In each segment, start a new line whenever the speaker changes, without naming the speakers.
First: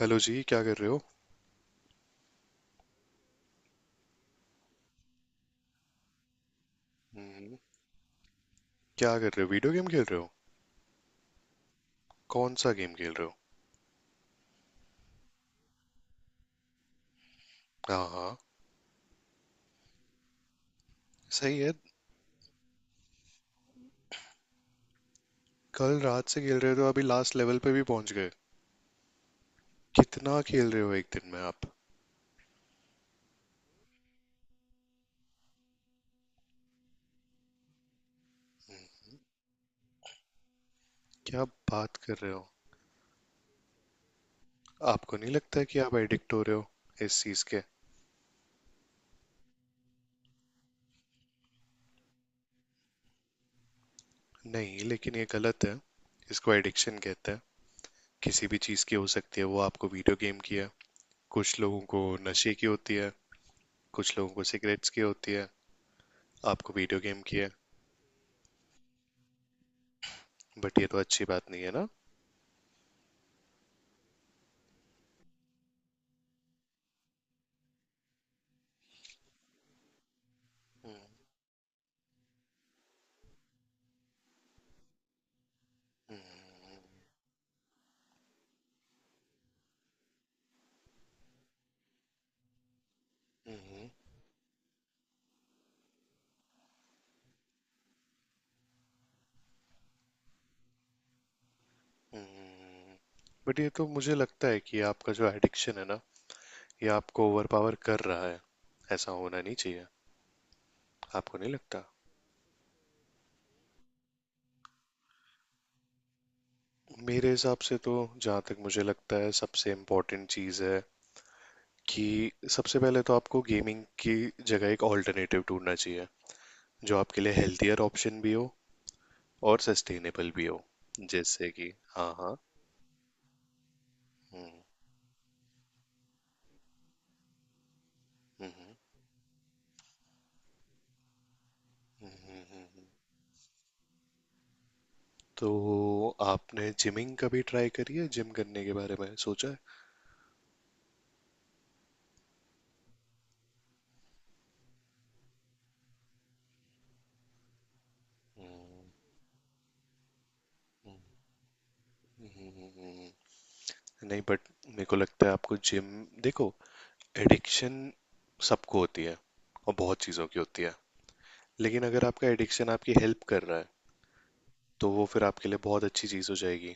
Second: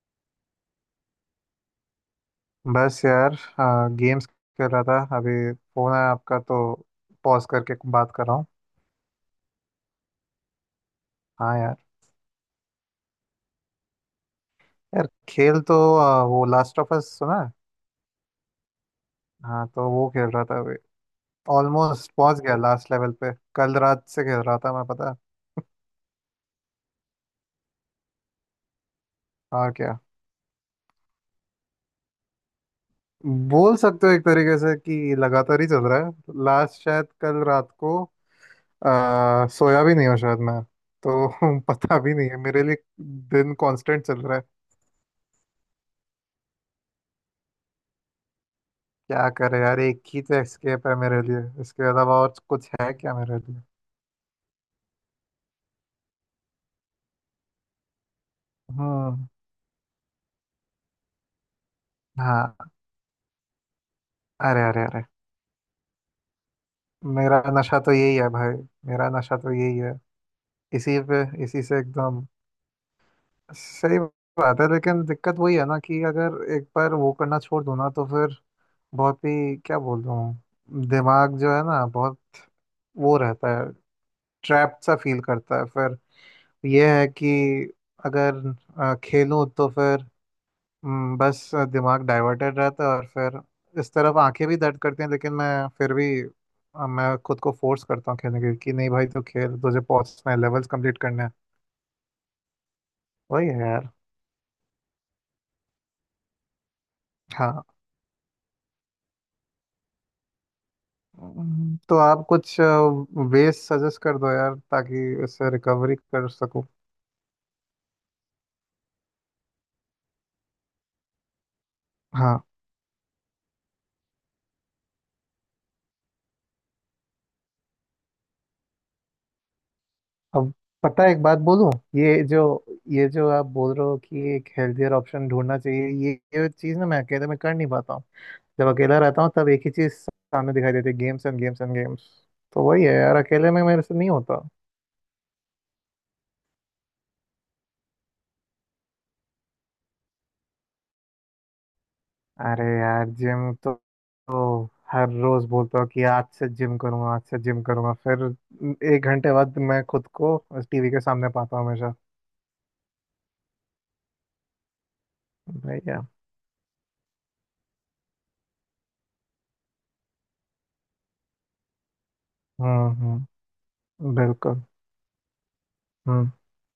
Hello जी, क्या कर रहे हो?
बस यार। गेम्स खेल रहा था अभी। फोन है आपका तो पॉज
हम्म।
करके बात कर रहा हूँ।
क्या कर रहे हो, वीडियो गेम खेल रहे हो?
हाँ यार।
कौन सा गेम खेल रहे हो?
यार खेल तो वो लास्ट ऑफ अस सुना है?
हाँ हाँ।
हाँ तो वो खेल रहा था अभी।
सही है।
ऑलमोस्ट पहुंच गया लास्ट लेवल पे, कल रात से खेल रहा था मैं, पता है?
कल रात से खेल रहे हो तो अभी लास्ट लेवल पे भी पहुंच गए।
और क्या।
कितना खेल रहे हो एक दिन में आप?
बोल सकते हो एक तरीके से कि लगातार ही चल रहा है, लास्ट शायद कल रात को सोया भी नहीं हूँ शायद मैं। तो
क्या बात
पता
कर
भी नहीं
रहे
है,
हो?
मेरे लिए दिन कांस्टेंट चल रहा है।
आपको नहीं लगता है कि आप एडिक्ट हो रहे हो इस चीज के?
क्या करे यार, एक ही तो एस्केप है मेरे लिए, इसके अलावा और कुछ है क्या मेरे लिए।
नहीं, लेकिन ये गलत है। इसको एडिक्शन कहते हैं। किसी भी चीज की हो
हाँ
सकती है, वो आपको वीडियो गेम की है। कुछ लोगों को नशे की
हाँ।
होती है, कुछ लोगों को
अरे अरे
सिगरेट्स की
अरे।
होती है, आपको वीडियो गेम
मेरा
की है।
नशा तो यही है भाई। मेरा नशा तो यही है।
बट ये तो
इसी पे
अच्छी बात नहीं
इसी
है
से
ना।
एकदम सही बात है, लेकिन दिक्कत वही है ना कि अगर एक बार वो करना छोड़ दूँ ना, तो फिर बहुत ही, क्या बोल रहा हूँ,
हम्म।
दिमाग जो है ना बहुत वो रहता है, ट्रैप सा फील करता है फिर।
हम्म।
ये है कि अगर खेलूं तो फिर बस दिमाग डाइवर्टेड रहता है और फिर
हम्म
इस तरफ आंखें भी दर्द करती हैं, लेकिन मैं फिर भी मैं खुद को फोर्स करता हूँ खेलने के लिए कि नहीं भाई, तो खेल, तुझे पहुंचना है, लेवल्स कंप्लीट करना है।
हम्म।
वही है
बट ये तो
यार।
मुझे लगता है कि आपका जो एडिक्शन है ना, ये आपको
हाँ।
ओवरपावर कर रहा है। ऐसा होना नहीं चाहिए। आपको नहीं लगता?
तो आप कुछ वेज सजेस्ट कर दो यार, ताकि इससे रिकवरी कर सकूँ।
मेरे हिसाब से तो जहाँ तक मुझे लगता है, सबसे इम्पोर्टेंट चीज़ है कि
हाँ
सबसे पहले तो आपको गेमिंग की जगह एक ऑल्टरनेटिव ढूंढना चाहिए, जो आपके लिए हेल्थियर ऑप्शन भी हो और सस्टेनेबल भी
अब
हो।
पता है, एक बात
जैसे
बोलूं।
कि, हाँ
ये
हाँ।
जो ये जो आप बोल रहे हो कि एक
हम्म।
हेल्थियर ऑप्शन ढूंढना चाहिए, ये चीज़ ना मैं अकेले में कर नहीं पाता हूँ। जब अकेला रहता हूँ तब एक ही चीज सामने दिखाई देती है, games and games and games. तो वही है यार, अकेले में मेरे से नहीं होता।
तो आपने जिमिंग कभी ट्राई करी है, जिम करने के बारे में सोचा है?
अरे यार, जिम तो हर रोज बोलता हूँ कि आज से जिम करूंगा, आज से जिम करूंगा, फिर एक घंटे बाद मैं खुद को टीवी के सामने पाता हूँ हमेशा।
हम्म, नहीं, बट मेरे को लगता है आपको जिम...
भैया।
देखो, एडिक्शन सबको होती है और बहुत चीज़ों की होती है, लेकिन अगर आपका एडिक्शन आपकी हेल्प कर
हम्म।
रहा है,
बिल्कुल।
तो वो फिर आपके लिए बहुत अच्छी चीज़
हम्म।
हो जाएगी।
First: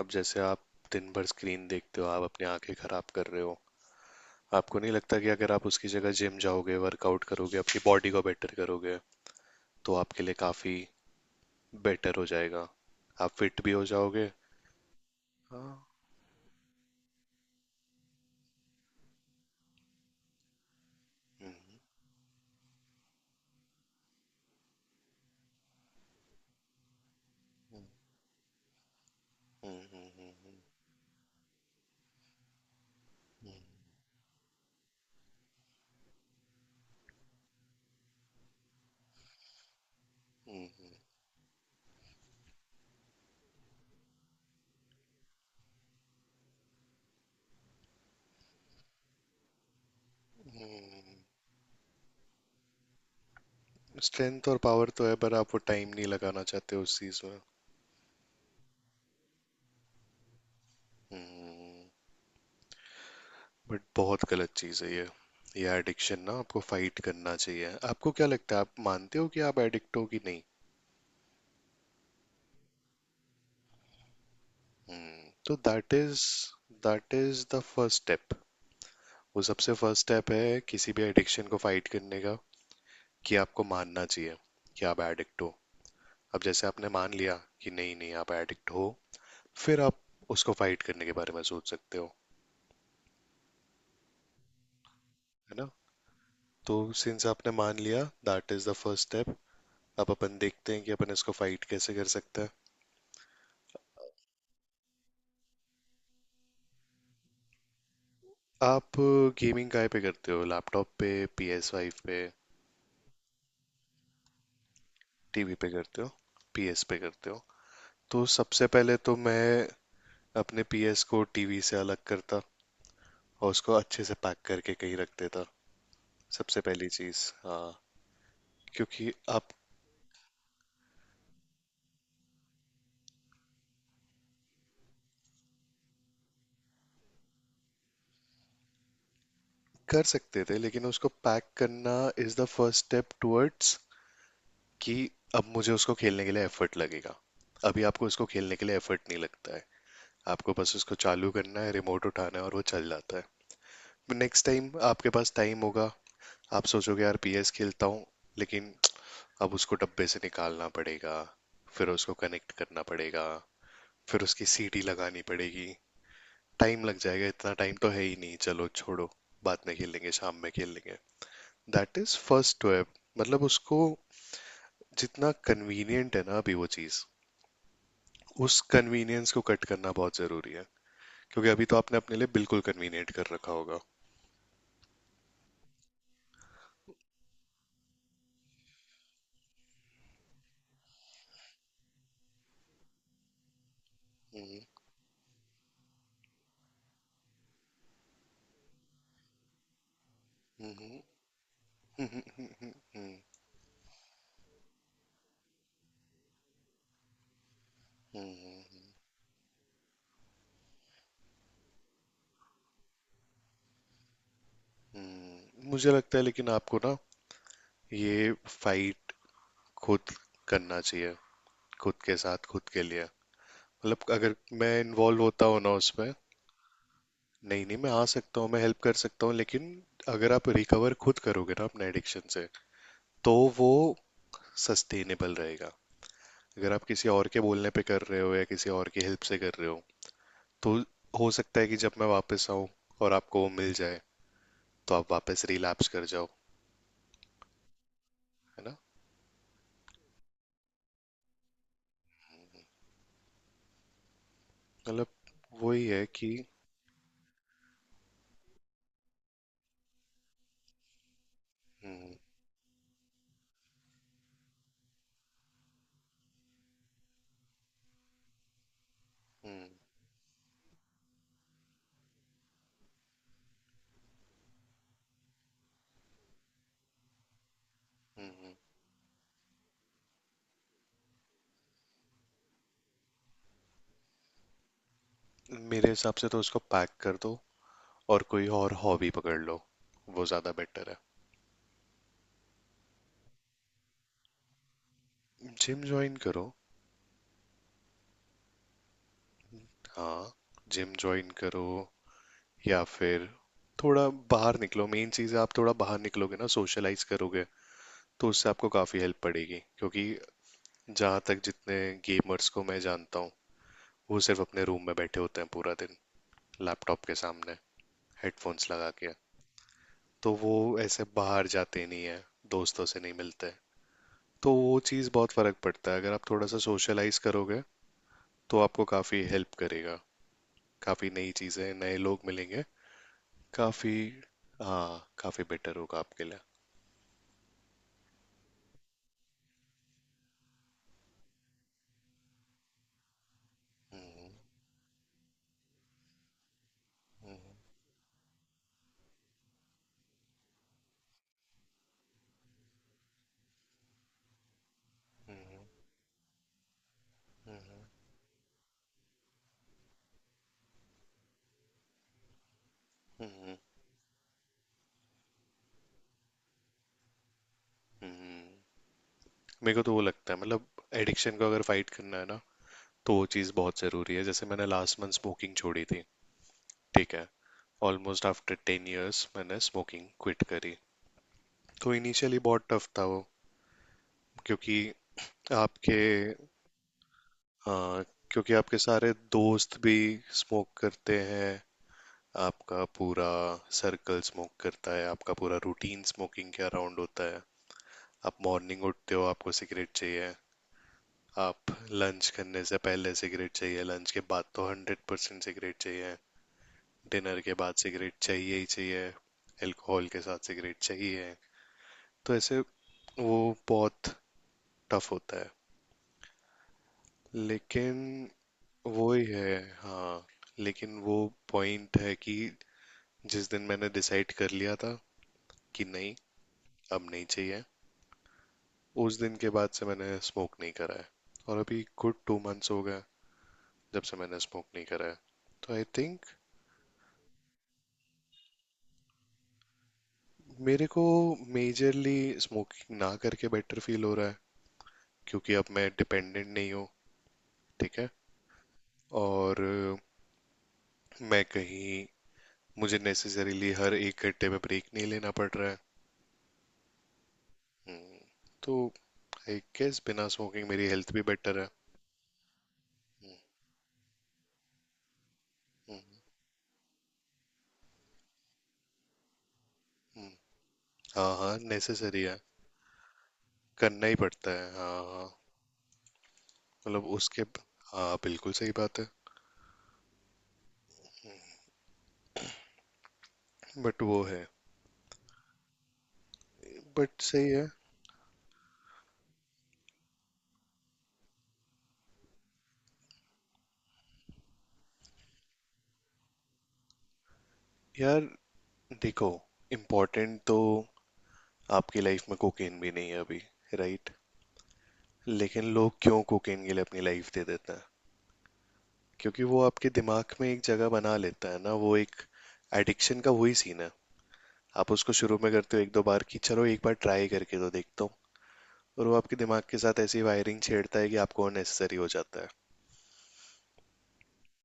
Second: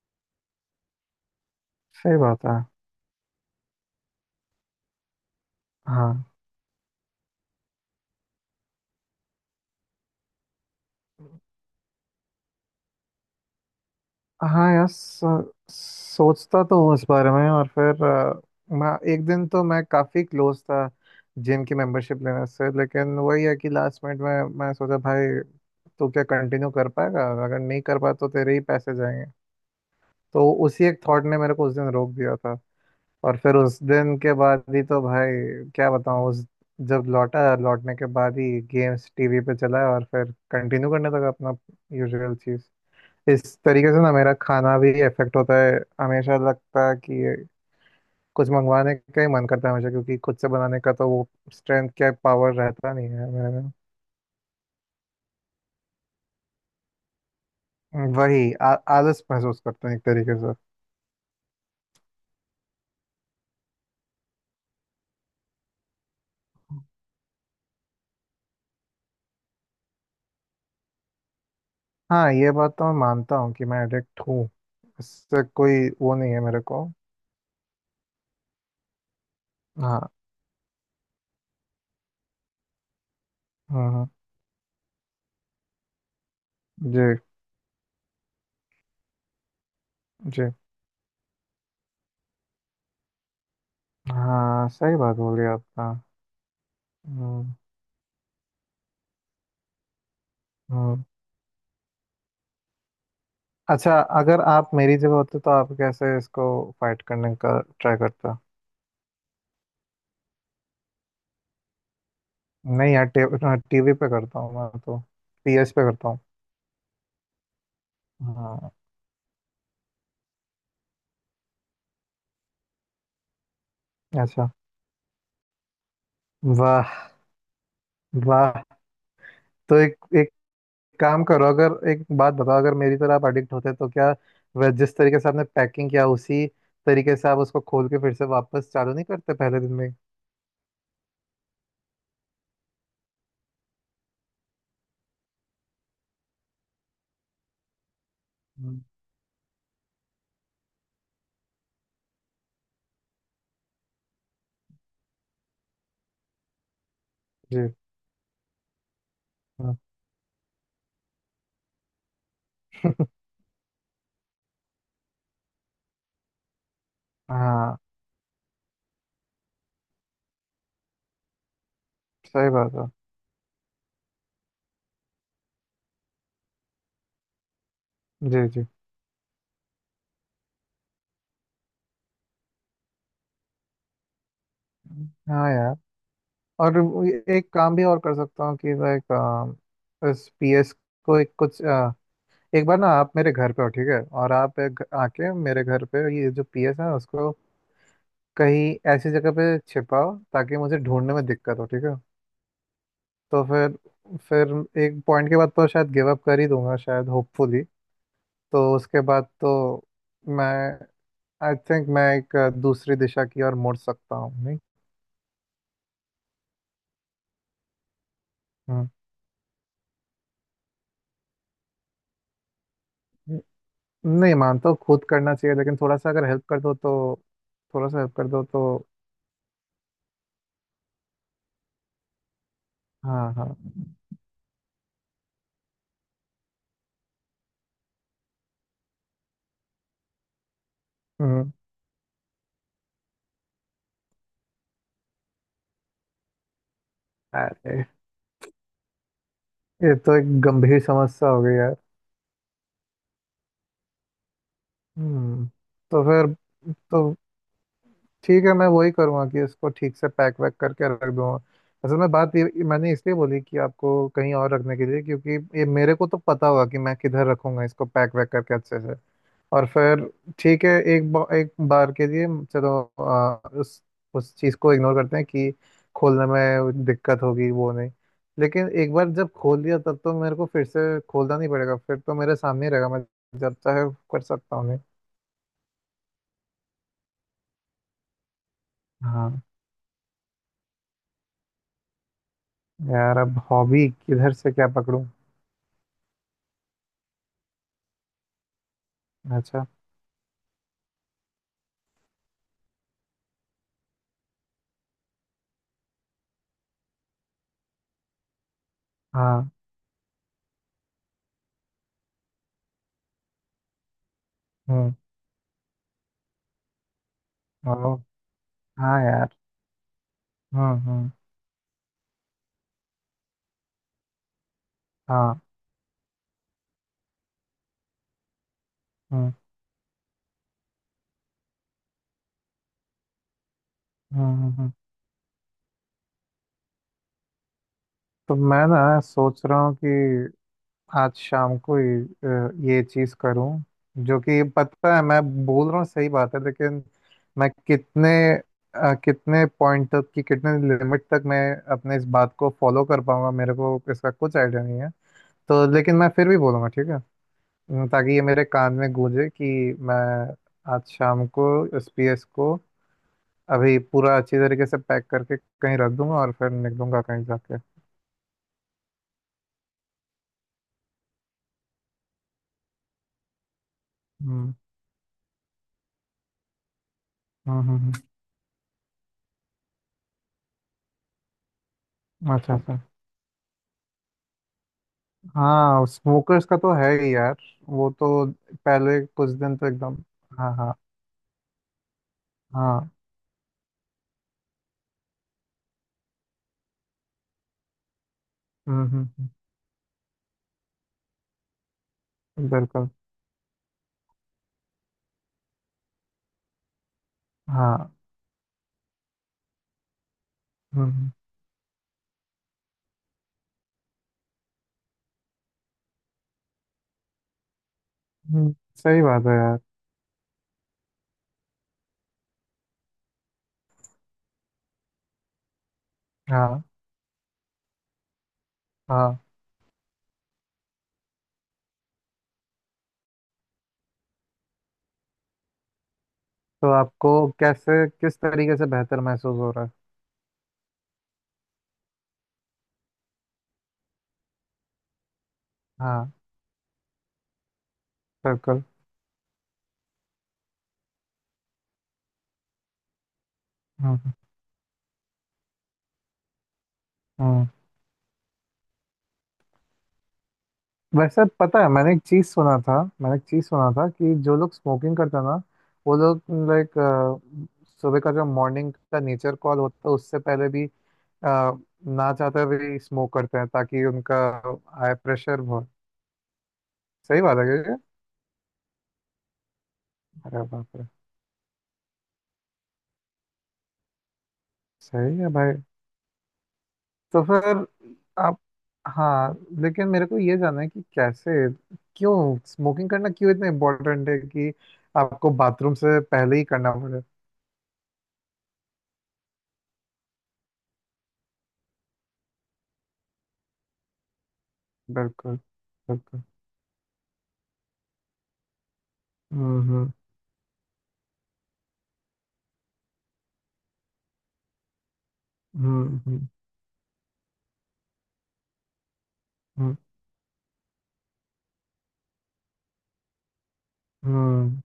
अब जैसे आप दिन भर स्क्रीन देखते हो,
सही
आप
बात
अपनी
है।
आंखें खराब कर रहे हो। आपको नहीं लगता कि अगर आप उसकी जगह
हाँ।
जिम जाओगे, वर्कआउट करोगे, अपनी बॉडी को बेटर करोगे, तो आपके लिए काफ़ी बेटर हो जाएगा? आप फिट भी हो जाओगे।
हाँ यार, सो,
हाँ।
सोचता तो हूँ उस बारे में, और फिर मैं एक दिन तो मैं काफ़ी क्लोज था जिम की मेंबरशिप लेने से, लेकिन वही है कि लास्ट मिनट में मैं सोचा भाई, तू क्या कंटिन्यू कर पाएगा, अगर नहीं कर पाया तो तेरे ही पैसे जाएंगे। तो उसी एक थॉट ने मेरे को उस दिन रोक दिया था। और फिर उस दिन के बाद ही तो भाई, क्या बताऊँ, उस जब लौटा, लौटने के बाद ही गेम्स टीवी पे चला और फिर कंटिन्यू करने लगा अपना यूजुअल चीज़। इस तरीके से ना मेरा खाना भी इफेक्ट होता है, हमेशा लगता है कि ये कुछ मंगवाने का ही मन करता है हमेशा, क्योंकि खुद से बनाने का तो वो स्ट्रेंथ, क्या, पावर रहता नहीं है मेरे में।
स्ट्रेंथ और पावर तो है, पर आप वो टाइम नहीं लगाना चाहते उस चीज़ में।
वही आलस महसूस करते हैं एक तरीके से।
हम्म। बट बहुत गलत चीज़ है ये। ये एडिक्शन ना, आपको फाइट करना चाहिए। आपको क्या लगता है, आप मानते हो कि आप एडिक्ट हो कि नहीं?
हाँ, ये बात तो मैं मानता हूँ कि मैं एडिक्ट हूँ। इससे
तो
कोई
दैट
वो
इज
नहीं है मेरे को।
That is the first step. वो सबसे फर्स्ट
हाँ।
स्टेप है किसी भी एडिक्शन को फाइट करने का, कि आपको मानना
हम्म।
चाहिए कि आप एडिक्ट हो। अब जैसे आपने मान
जी
लिया कि नहीं नहीं, आप एडिक्ट हो, फिर आप
जी।
उसको फाइट करने के बारे में सोच सकते हो।
हाँ, सही बात बोली
है ना?
आपका।
तो सिंस आपने
हम्म
मान लिया, that is the first step. अब अपन देखते हैं कि
हम्म।
अपन इसको फाइट कैसे कर सकते हैं।
अच्छा, अगर आप मेरी जगह होते तो आप कैसे इसको फाइट करने का ट्राई करते?
आप गेमिंग काय पे करते हो? लैपटॉप पे? PS5 पे?
नहीं यार, टीवी पे करता हूँ मैं तो।
टीवी पे
पीएस पे
करते
करता
हो?
हूँ।
पी एस पे करते हो? तो सबसे
हाँ।
पहले तो मैं अपने पी एस को टीवी से अलग करता, और उसको अच्छे से पैक
अच्छा।
करके कहीं रख देता। सबसे पहली
वाह
चीज़, हाँ।
वाह।
क्योंकि आप...
तो एक एक काम करो, अगर एक बात बताओ, अगर मेरी तरह आप एडिक्ट होते तो क्या वह, जिस तरीके से आपने पैकिंग किया उसी तरीके से आप उसको खोल के फिर से वापस चालू नहीं करते पहले दिन में?
कर सकते थे, लेकिन उसको पैक करना is the first step towards, कि अब मुझे उसको खेलने के लिए एफर्ट लगेगा। अभी आपको उसको खेलने के लिए
हम्म।
एफर्ट नहीं लगता है। आपको बस उसको चालू करना है, रिमोट उठाना है और वो चल जाता है। नेक्स्ट टाइम आपके पास टाइम होगा, आप सोचोगे यार पीएस
जी।
खेलता हूँ, लेकिन अब उसको
हाँ
डब्बे से निकालना पड़ेगा, फिर उसको कनेक्ट करना पड़ेगा, फिर उसकी सीटी लगानी पड़ेगी, टाइम लग जाएगा, इतना टाइम
हाँ,
तो है ही नहीं, चलो छोड़ो, बाद में खेल लेंगे, शाम में खेल लेंगे। दैट इज
सही
फर्स्ट
बात
वेब।
है।
मतलब उसको जितना कन्वीनियंट है ना अभी वो चीज़,
जी
उस
जी।
कन्वीनियंस को कट करना बहुत जरूरी है। क्योंकि अभी तो आपने अपने लिए बिल्कुल कन्वीनियंट कर रखा होगा।
हाँ यार। और वो एक काम भी और कर सकता हूँ कि लाइक इस पीएस को एक कुछ, एक बार ना आप मेरे घर पे हो ठीक है, और आप
हम्म
एक आके मेरे घर पे ये जो पीएस है उसको कहीं ऐसी जगह पे छिपाओ ताकि
हम्म।
मुझे ढूंढने में दिक्कत हो, ठीक है?
हम्म। हम्म।
तो फिर, फिर एक पॉइंट के बाद तो शायद गिव अप कर ही दूंगा शायद, होपफुली। तो उसके बाद तो मैं, आई थिंक मैं एक दूसरी दिशा की ओर मुड़ सकता हूँ, नहीं?
मुझे लगता है, लेकिन आपको ना ये
हम्म।
फाइट खुद करना चाहिए, खुद के साथ खुद के लिए।
न-
मतलब अगर
नहीं मानता
मैं
हूँ, खुद
इन्वॉल्व
करना
होता
चाहिए,
हूँ ना
लेकिन थोड़ा सा
उसमें...
अगर हेल्प कर दो तो।
नहीं नहीं,
थोड़ा
मैं
सा
आ
हेल्प कर
सकता
दो
हूँ, मैं हेल्प
तो।
कर सकता हूँ, लेकिन अगर आप रिकवर खुद करोगे ना अपने एडिक्शन से,
हाँ
तो
हाँ।
वो सस्टेनेबल रहेगा। अगर आप किसी और के बोलने पे कर रहे हो या किसी और की हेल्प से कर रहे हो, तो हो
हम्म।
सकता है कि जब मैं वापस आऊँ और आपको वो मिल जाए, तो आप वापस रिलैप्स कर जाओ।
अरे,
है ना?
ये तो एक गंभीर समस्या हो गई यार।
मतलब
हम्म।
वही
तो
है
फिर,
कि...
तो ठीक है, मैं वही करूँगा कि इसको ठीक से पैक वैक करके रख दूंगा। असल में
हम्म
बात ये मैंने इसलिए बोली कि आपको कहीं और रखने के लिए, क्योंकि ये मेरे को तो पता होगा कि मैं किधर रखूंगा इसको पैक वैक करके अच्छे से। और
हम्म।
फिर ठीक है, एक बार के लिए चलो उस चीज़ को इग्नोर करते हैं कि खोलने में दिक्कत होगी, वो नहीं।
हम्म हम्म।
लेकिन एक बार जब खोल दिया, तब तो मेरे को फिर से खोलना नहीं पड़ेगा, फिर तो मेरे सामने ही रहेगा, मैं जब चाहे कर सकता हूँ, नहीं?
मेरे हिसाब से तो उसको पैक कर दो और कोई और हॉबी पकड़
हाँ
लो, वो ज़्यादा बेटर है।
यार, अब हॉबी किधर से क्या पकड़ूं।
जिम ज्वाइन करो।
अच्छा।
हाँ, जिम ज्वाइन करो, या फिर थोड़ा बाहर निकलो। मेन चीज़ है, आप थोड़ा बाहर निकलोगे ना, सोशलाइज करोगे, तो उससे आपको काफ़ी हेल्प
हाँ।
पड़ेगी। क्योंकि जहाँ तक जितने गेमर्स को मैं जानता हूँ, वो सिर्फ अपने रूम
हम्म।
में बैठे होते हैं पूरा दिन, लैपटॉप के सामने,
हेलो।
हेडफोन्स लगा
हाँ
के।
यार।
तो वो ऐसे
हम्म।
बाहर जाते नहीं है, दोस्तों से नहीं मिलते। तो वो चीज़, बहुत
हाँ।
फ़र्क पड़ता है अगर आप थोड़ा सा सोशलाइज करोगे, तो आपको काफ़ी
हम्म
हेल्प करेगा। काफ़ी नई चीज़ें, नए लोग मिलेंगे। काफ़ी...
हम्म हम्म हम्म।
हाँ, काफ़ी बेटर होगा आपके लिए।
तो मैं ना सोच रहा हूँ कि आज शाम को ये ये चीज करूं, जो कि पता है मैं बोल रहा हूँ सही बात है, लेकिन मैं कितने कितने पॉइंट तक की, कितने लिमिट तक मैं अपने इस बात को फॉलो कर पाऊंगा, मेरे को इसका कुछ आइडिया नहीं है। तो लेकिन मैं फिर भी बोलूंगा ठीक है, ताकि ये मेरे कान में गूंजे कि मैं आज शाम को एस पी एस को
हम्म,
अभी पूरा अच्छी तरीके से पैक करके कहीं रख दूंगा और फिर निकलूंगा कहीं जाके।
मेरे को तो वो लगता है, मतलब एडिक्शन को अगर फाइट करना है ना, तो वो चीज़ बहुत ज़रूरी है। जैसे
हम्म
मैंने लास्ट मंथ स्मोकिंग छोड़ी थी, ठीक है।
हम्म हम्म हम्म।
ऑलमोस्ट आफ्टर 10 इयर्स मैंने स्मोकिंग क्विट करी। तो इनिशियली
अच्छा
बहुत
अच्छा।
टफ था वो, क्योंकि
हाँ
आपके...
स्मोकर्स का तो है ही यार। वो
हाँ,
तो
क्योंकि आपके
पहले
सारे
कुछ दिन तो
दोस्त भी
एकदम। हाँ
स्मोक
हाँ।
करते हैं, आपका
हाँ।
पूरा सर्कल स्मोक करता है, आपका पूरा रूटीन स्मोकिंग के अराउंड होता है। आप मॉर्निंग उठते हो
हम्म।
आपको सिगरेट चाहिए, आप लंच करने से
बिल्कुल।
पहले सिगरेट चाहिए, लंच के बाद तो 100% सिगरेट चाहिए, डिनर के बाद
हाँ।
सिगरेट चाहिए ही चाहिए, अल्कोहल के साथ सिगरेट
हम्म।
चाहिए। तो ऐसे वो बहुत टफ होता है। लेकिन
सही
वो ही
बात है यार।
है, हाँ। लेकिन वो पॉइंट है कि जिस दिन मैंने डिसाइड कर लिया था कि नहीं,
हाँ
अब नहीं चाहिए, उस
हाँ।
दिन के बाद से मैंने स्मोक नहीं करा है, और अभी गुड 2 मंथ्स हो गए जब से मैंने स्मोक नहीं करा है। तो आई थिंक
तो आपको कैसे, किस तरीके से बेहतर महसूस हो रहा है?
मेरे को मेजरली स्मोकिंग ना करके बेटर फील हो रहा है, क्योंकि अब मैं
हाँ।
डिपेंडेंट नहीं हूँ। ठीक है।
बिल्कुल।
और मैं कहीं... मुझे नेसेसरीली
हम्म
हर
हम्म
एक घंटे में ब्रेक नहीं लेना पड़ रहा है।
हम्म।
हम्म, तो आई गेस बिना स्मोकिंग मेरी हेल्थ भी
वैसे पता
बेटर
है,
है।
मैंने एक चीज़ सुना था, मैंने एक चीज़ सुना था कि जो लोग स्मोकिंग करते हैं ना वो
हम्म।
लोग, लाइक सुबह का जो मॉर्निंग का नेचर कॉल होता है उससे
हम्म।
पहले भी
हाँ
आ,
हाँ,
ना
नेसेसरी है।
चाहते हुए भी स्मोक करते हैं, ताकि
करना ही
उनका
पड़ता है,
हाई
हाँ हाँ।
प्रेशर, बहुत,
मतलब
सही बात
उसके...
है क्या ये?
हाँ, बिल्कुल सही बात है।
अरे बाप रे।
बट वो है।
सही है भाई।
बट
तो
सही है।
फिर आप, हाँ, लेकिन मेरे को ये जानना है कि कैसे, क्यों स्मोकिंग करना क्यों इतना इम्पोर्टेंट है कि आपको बाथरूम से पहले ही करना पड़े?
यार देखो, इम्पोर्टेंट तो आपकी लाइफ में कोकेन भी नहीं है अभी, राइट?
बिल्कुल।
लेकिन लोग क्यों
बिल्कुल।
कोकेन के लिए अपनी लाइफ दे देते हैं? क्योंकि वो
हम्म हम्म
आपके दिमाग में एक जगह बना लेता है ना, वो एक... एडिक्शन का वही सीन है। आप उसको शुरू में करते हो
हम्म
एक दो बार
हम्म
कि चलो एक बार ट्राई करके तो देखता हूँ, और वो आपके दिमाग
हम्म,
के साथ ऐसी वायरिंग छेड़ता है कि आपको अननेसेसरी हो जाता है।
हम्म।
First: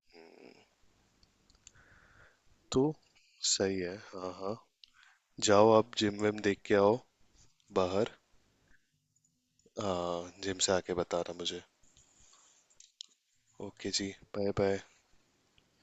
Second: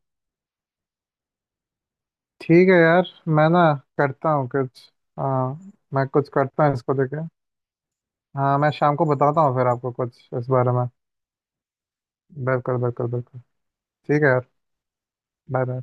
ठीक है
तो
यार, मैं ना
सही है,
करता
हाँ
हूँ
हाँ।
कुछ। हाँ
जाओ आप
मैं
जिम
कुछ
विम देख
करता हूँ
के
इसको
आओ,
लेके।
बाहर।
हाँ मैं शाम को बताता हूँ फिर आपको कुछ
हाँ,
इस
जिम से
बारे में।
आके बताना मुझे।
बिल्कुल बिल्कुल बिल्कुल।
ओके जी।
ठीक है यार।
Bye bye.
Bye bye.